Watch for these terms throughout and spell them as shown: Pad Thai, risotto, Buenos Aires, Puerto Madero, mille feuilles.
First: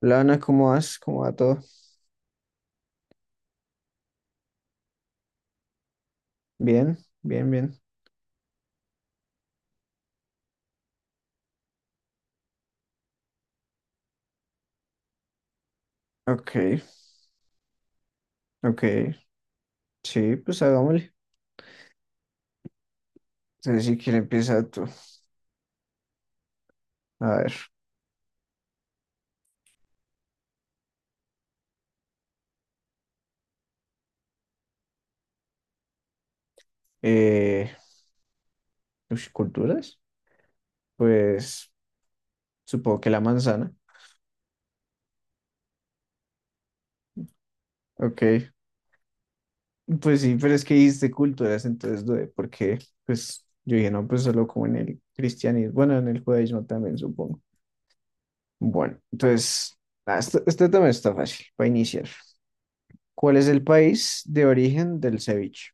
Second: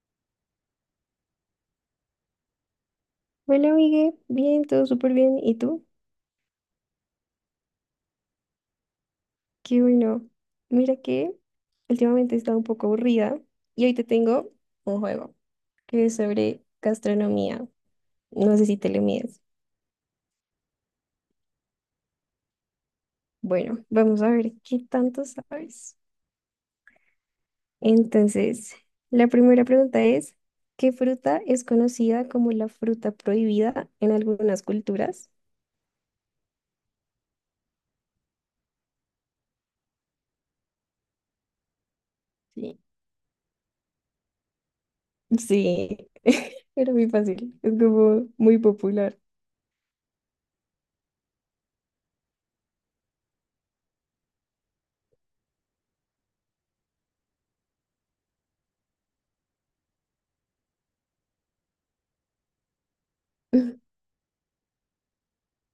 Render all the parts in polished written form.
Lana, ¿cómo vas? ¿Cómo va todo? Bueno, Miguel, bien, todo súper bien. ¿Y tú? Bien, bien, bien. Qué bueno. Mira que últimamente he estado un poco aburrida y hoy te tengo un juego que es sobre Ok, gastronomía. No sé si te le ok. mides. Sí, pues hagámosle. Bueno, Entonces, si quieres, vamos a ver empieza qué tú. tanto sabes. A ver. Entonces, la primera pregunta es, ¿qué fruta es conocida como la fruta prohibida en algunas culturas? Eh, ¿Culturas? Pues Sí. supongo que la manzana. Sí, era muy fácil. Es como Ok. muy popular. Pues sí, pero es que dijiste culturas, entonces dudé, porque pues yo dije, no, pues solo como en el cristianismo, bueno, en el judaísmo también, supongo. Bueno, entonces, esto también está fácil para iniciar. ¿Cuál es el país de origen del ceviche?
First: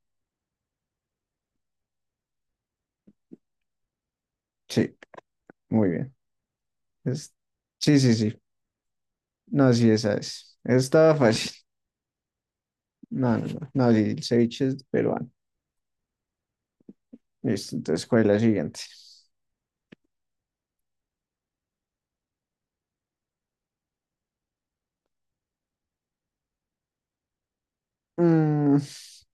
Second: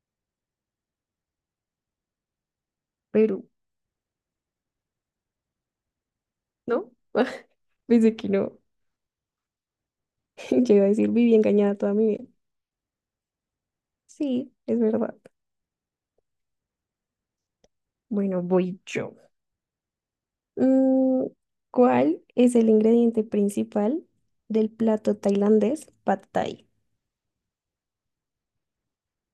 Perú, Sí, muy bien. ¿no? Es- Sí, sí, Pensé que sí. no. No, sí, esa es. Yo iba a decir, Estaba viví fácil. engañada toda mi vida. No, no, no. No, sí, el Sí, ceviche es es verdad. peruano. Listo, entonces, ¿cuál es la Bueno, siguiente? voy yo. Mm, ¿Cuál es el ingrediente principal del plato tailandés Pad Thai? Mm,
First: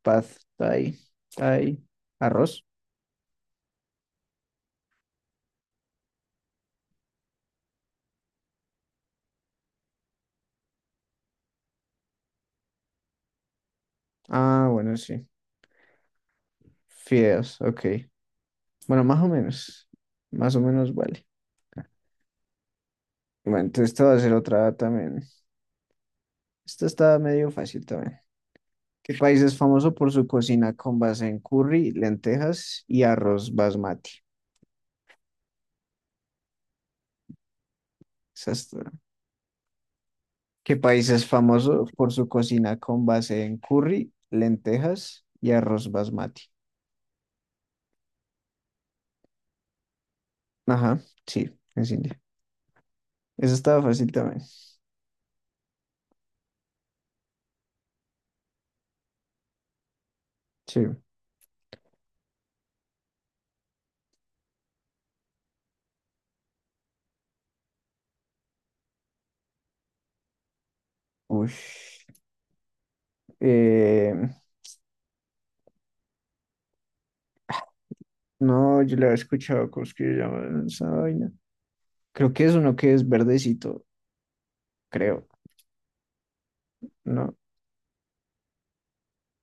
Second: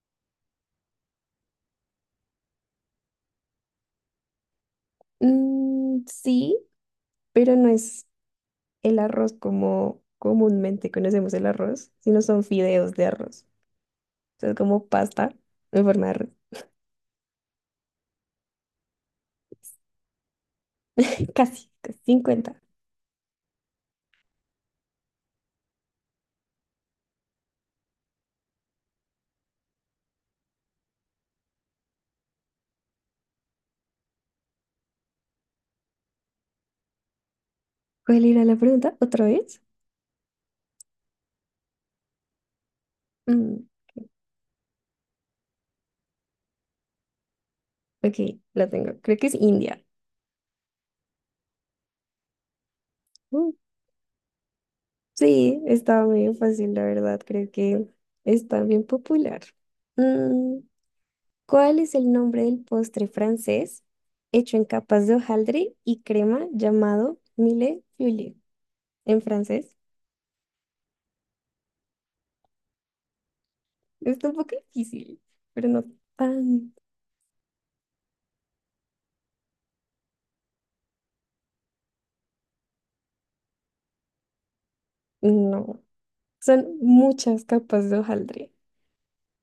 pad thai, thai, arroz. Mm, sí, pero no es el arroz como comúnmente conocemos el arroz, sino son fideos de arroz. O sea, es Ah, como bueno, sí. pasta en forma de arroz. Fideos, ok. Bueno, más o menos. Más o menos vale. Casi, casi 50. Bueno, entonces esta va a ser otra también. Esta está medio fácil también. ¿Qué país es famoso por su cocina con base en curry, lentejas y arroz basmati? ¿Cuál era Esa la está- pregunta? ¿Otra vez? ¿Qué país es famoso por su cocina con base en Mm, curry, lentejas y arroz basmati? ok, la tengo. Creo que es India. Ajá, sí, es India. Uh, Eso estaba fácil también. Sí, estaba medio fácil, la verdad, creo que está bien popular. Mm, Sí. ¿Cuál es el nombre del postre francés hecho en capas de hojaldre y crema llamado mille feuilles en francés? Uy. Eh, Está un poco difícil, pero no tan... no, yo le había escuchado cosas que llaman esa vaina. Creo que es uno que es verdecito, creo. No, son No, muchas capas de hojaldre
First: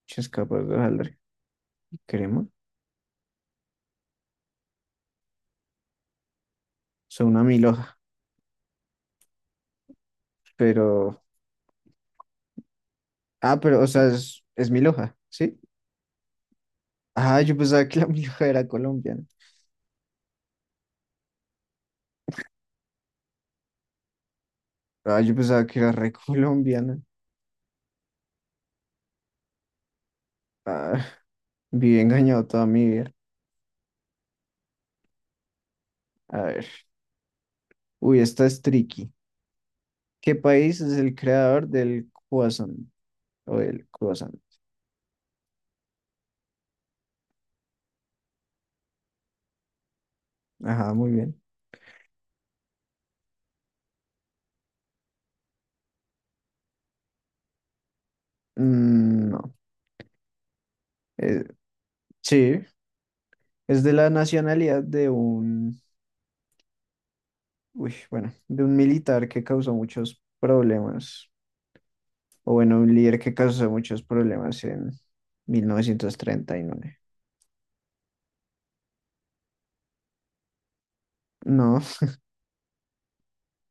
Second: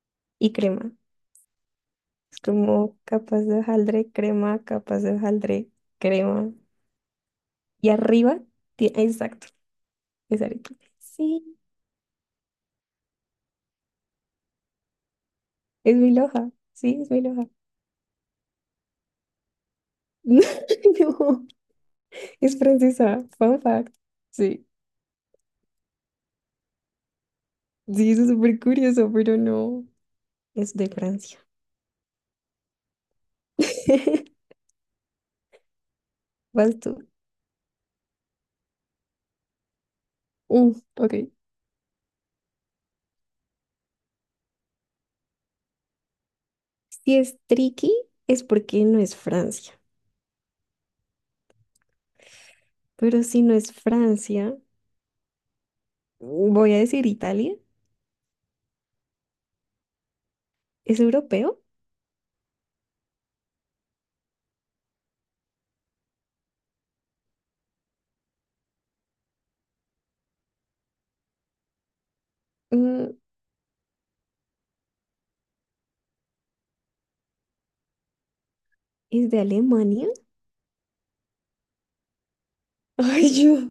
si es y capaz de crema. jalar Es crema. como capas de hojaldre, crema, capas de hojaldre, crema. Son una Y milhoja, arriba, exacto, es arepa. pero. Sí. Ah, pero, o sea, es milhoja, ¿sí? Es mi loja, sí, es mi Ah, loja. yo pensaba que la milhoja era colombiana. No, es francesa, fun fact. Sí, Ah, yo pensaba que era re colombiana. sí, eso es súper curioso, pero no, es de Ah, Francia. vive engañado toda mi vida. A Vas ver. tú. Uy, esta es tricky. ¿Qué Mm, país es el ok. creador del croissant? O el croissant. Si es tricky, es porque no es Francia. Ajá, muy bien. Pero si no es Francia, voy a decir Italia. Mm, no. ¿Es Eh, europeo? sí, es de la nacionalidad de uy, bueno, de un militar que causó muchos problemas. O bueno, un Mm, líder que causó muchos problemas en 1939. ¿es de Alemania? No, Ay, yo.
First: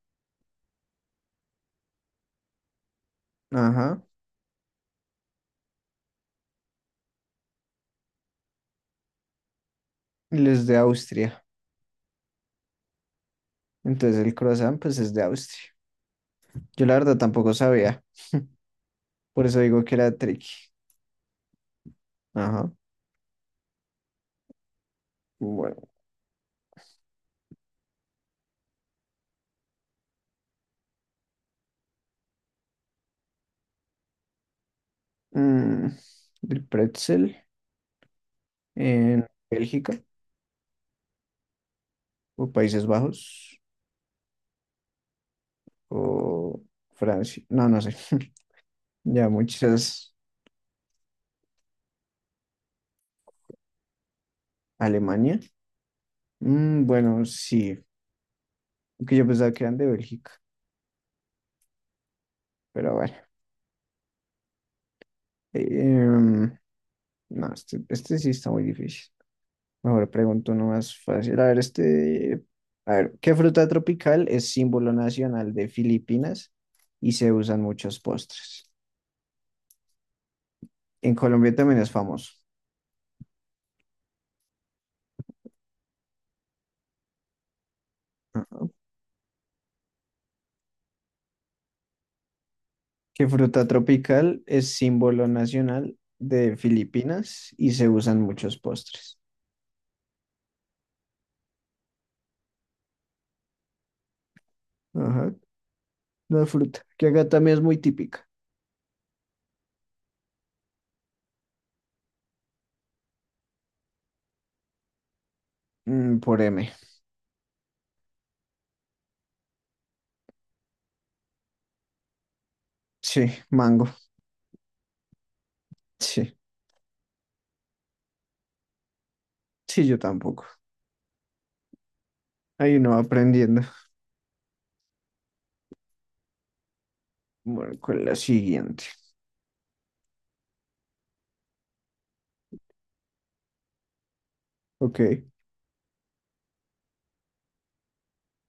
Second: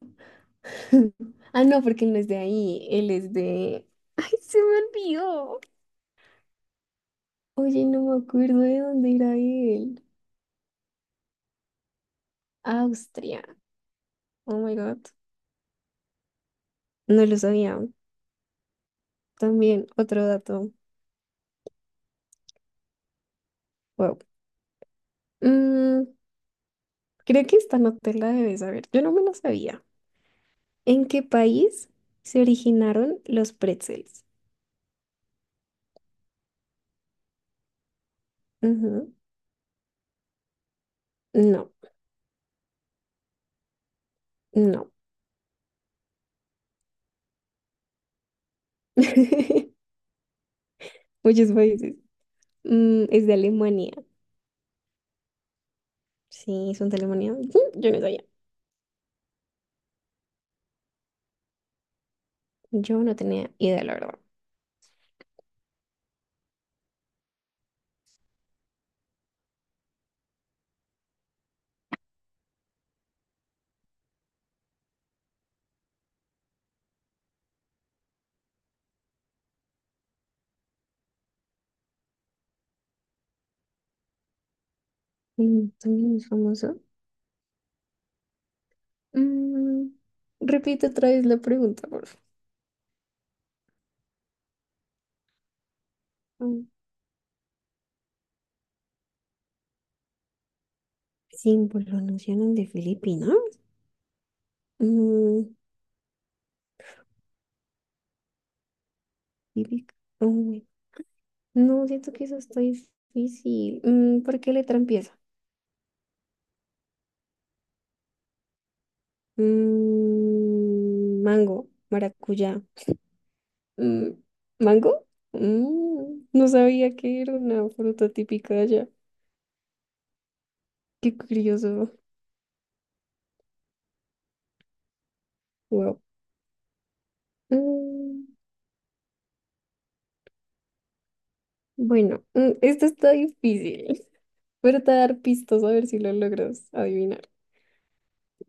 Ah, no, porque él no es de ahí, él es de... ajá. Ay, se me olvidó. Oye, no me acuerdo de dónde era él. Él es de Austria. Austria. Entonces el Oh my croissant, pues God. es de Austria. Yo la verdad No lo tampoco sabía. sabía. Por eso digo También que era otro tricky. dato. Ajá. Wow. Bueno, Mm, creo que esta no te la debes saber. Yo no me la sabía. ¿En qué país se originaron los pretzels? mm, el pretzel Ujú. en Bélgica No, o Países Bajos no. o Francia. No, no sé. Ya muchas. Muchos países. Es de Alemania. Alemania. Sí, Mm, son de bueno, Alemania. Ujú, sí. yo no sabía. Que yo pensaba que eran de Bélgica, pero Yo no bueno. tenía idea, la verdad. Em, no, este sí está muy difícil. Mejor pregunto uno más fácil. A ver, este. A ver, ¿qué fruta tropical es símbolo nacional de Filipinas y se usan muchos postres? En Colombia también es famoso. Mm, también es famoso. Mm, repite otra vez la pregunta, por Que fruta tropical es símbolo nacional de favor. Filipinas y se usan muchos postres? Símbolo nacional de Filipinas. Ajá, Mm, la fruta, que acá también es muy típica. típica. Uy, no, siento que eso está difícil. ¿Por qué letra empieza? Mm, por M. Mango, maracuyá. Sí, mango. Mm, ¿Mango? Sí, No sabía que era una fruta típica de allá. sí, yo tampoco. Qué curioso. Ahí no aprendiendo. Wow. Bueno, con la Mm, siguiente. bueno, esto está difícil. Pero te voy a Ok. dar pistas a ver si lo logras adivinar.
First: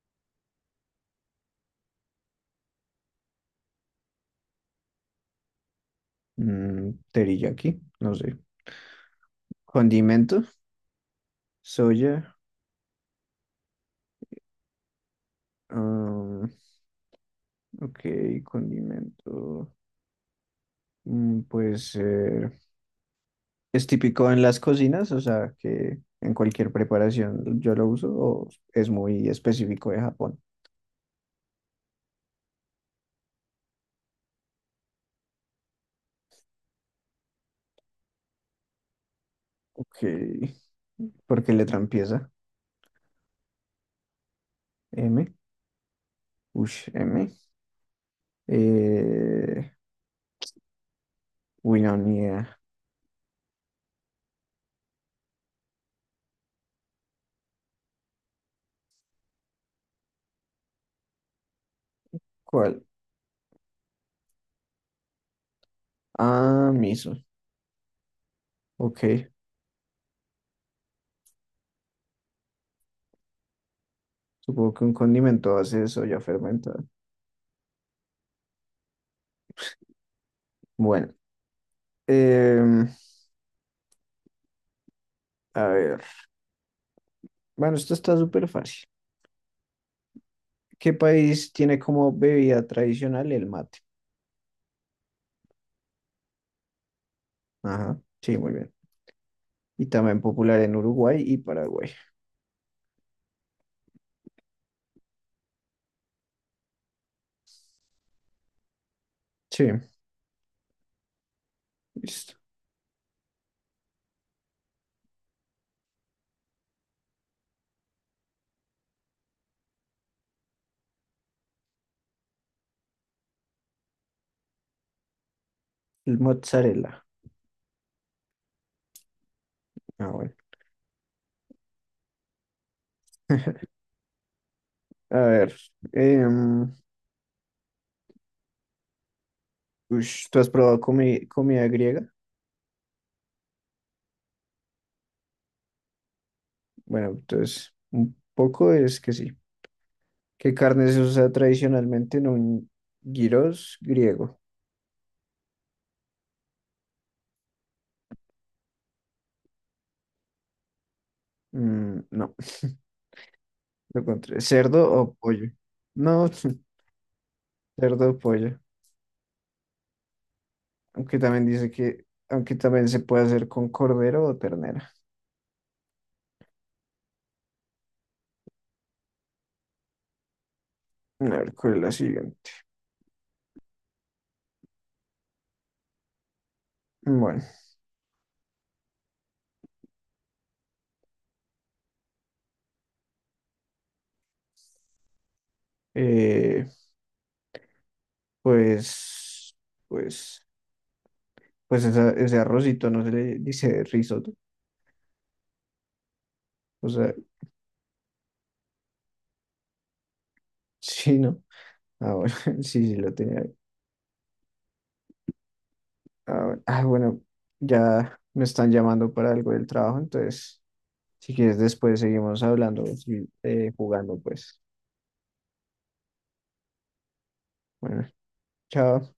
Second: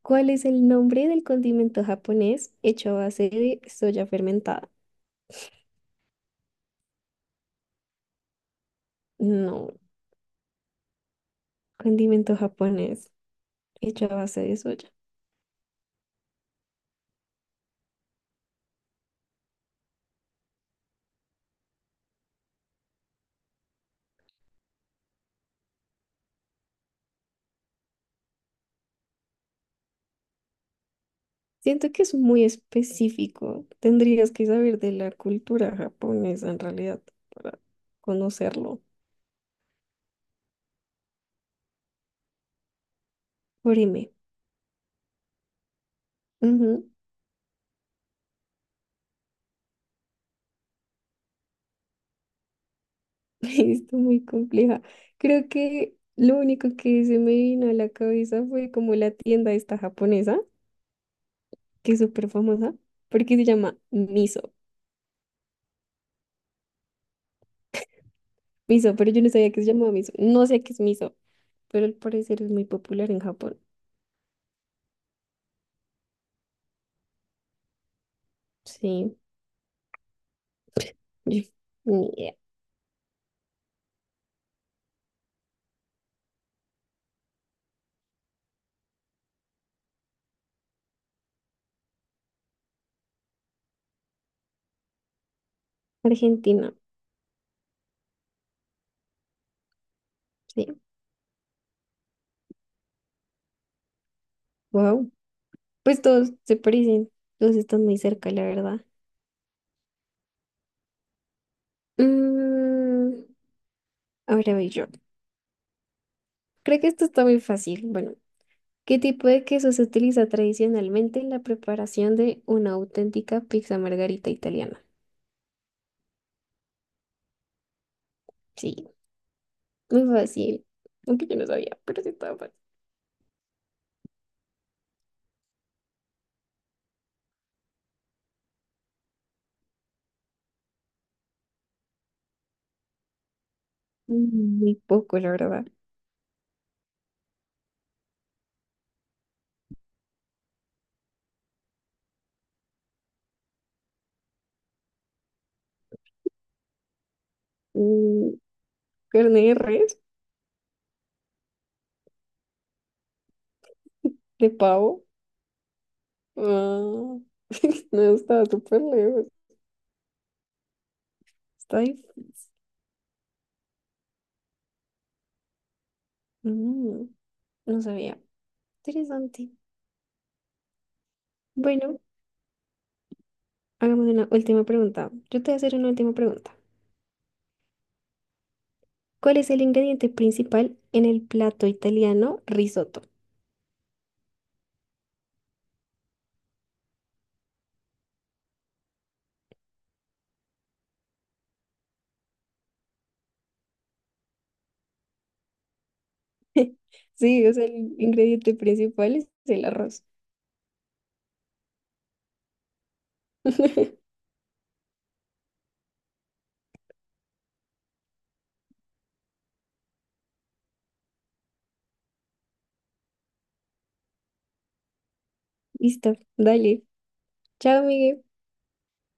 ¿Cuál es el nombre del condimento japonés hecho a base de soya fermentada? Mm, teriyaki, no sé. No. Condimento, Condimento soya. japonés hecho a base de soya. ah, ok, condimento. Puede ser es típico en las cocinas, o sea, que en cualquier preparación yo lo uso, o es muy específico de Japón. Siento que es muy específico. Tendrías que saber de la cultura japonesa en realidad para conocerlo. Ok. ¿Por qué letra empieza? Orime. M. Ush, Ujú. M. Eh, no, ni idea. Está muy compleja. Creo que lo único que se me vino a la cabeza fue como la tienda esta japonesa, que es súper famosa, ¿Cuál? porque se llama Miso. Ah, miso. Miso, pero yo Ok. no sabía que se llamaba Miso. No sé qué es Miso, pero al parecer es muy popular en Japón. Supongo que un condimento hace eso ya fermentado. Sí. Bueno. Ni idea. em, a ver. Bueno, esto está súper fácil. ¿Qué país tiene como bebida tradicional el mate? Argentina, Ajá. Sí, muy bien. Y también popular en sí. Uruguay y Paraguay. Wow. Pues todos se parecen, todos están muy cerca, la verdad. Sí, listo. Mm, ahora voy yo. Creo que esto está muy fácil. Bueno, ¿qué tipo de queso se utiliza tradicionalmente en la preparación de una auténtica pizza margarita italiana? El mozzarella. Sí, muy Ah, bueno. fácil. Aunque yo no sabía, pero sí estaba fácil. A ver. em, ¿Tú has probado comida griega? Mm, muy poco, la verdad. Bueno, entonces, un poco es que sí. ¿Qué carne se usa tradicionalmente en un gyros griego? Mm, carne de res, Mm, no, lo contrario. de ¿Cerdo pavo. o pollo? No, Ah, cerdo no, o estaba pollo. súper lejos. Aunque también dice Está que, difícil. aunque también se puede hacer con cordero o ternera. Mm, no sabía. Interesante. A ver, ¿cuál es la Bueno, siguiente? hagamos una última pregunta. Yo te voy a hacer una última pregunta. Bueno, ¿Cuál es el ingrediente principal en el plato italiano risotto? eh, pues, pues. Pues ese arrocito no se le dice risotto. O sea, Sí, o sea, el ingrediente principal es el arroz. sí, ¿no? Ah, bueno, sí, sí, lo tenía ahí. Bueno, Ah, bueno, ya me están llamando para algo del trabajo, entonces, si quieres, después seguimos hablando, sí, jugando, pues. Listo, dale. Chao, Bueno, Miguel. chao.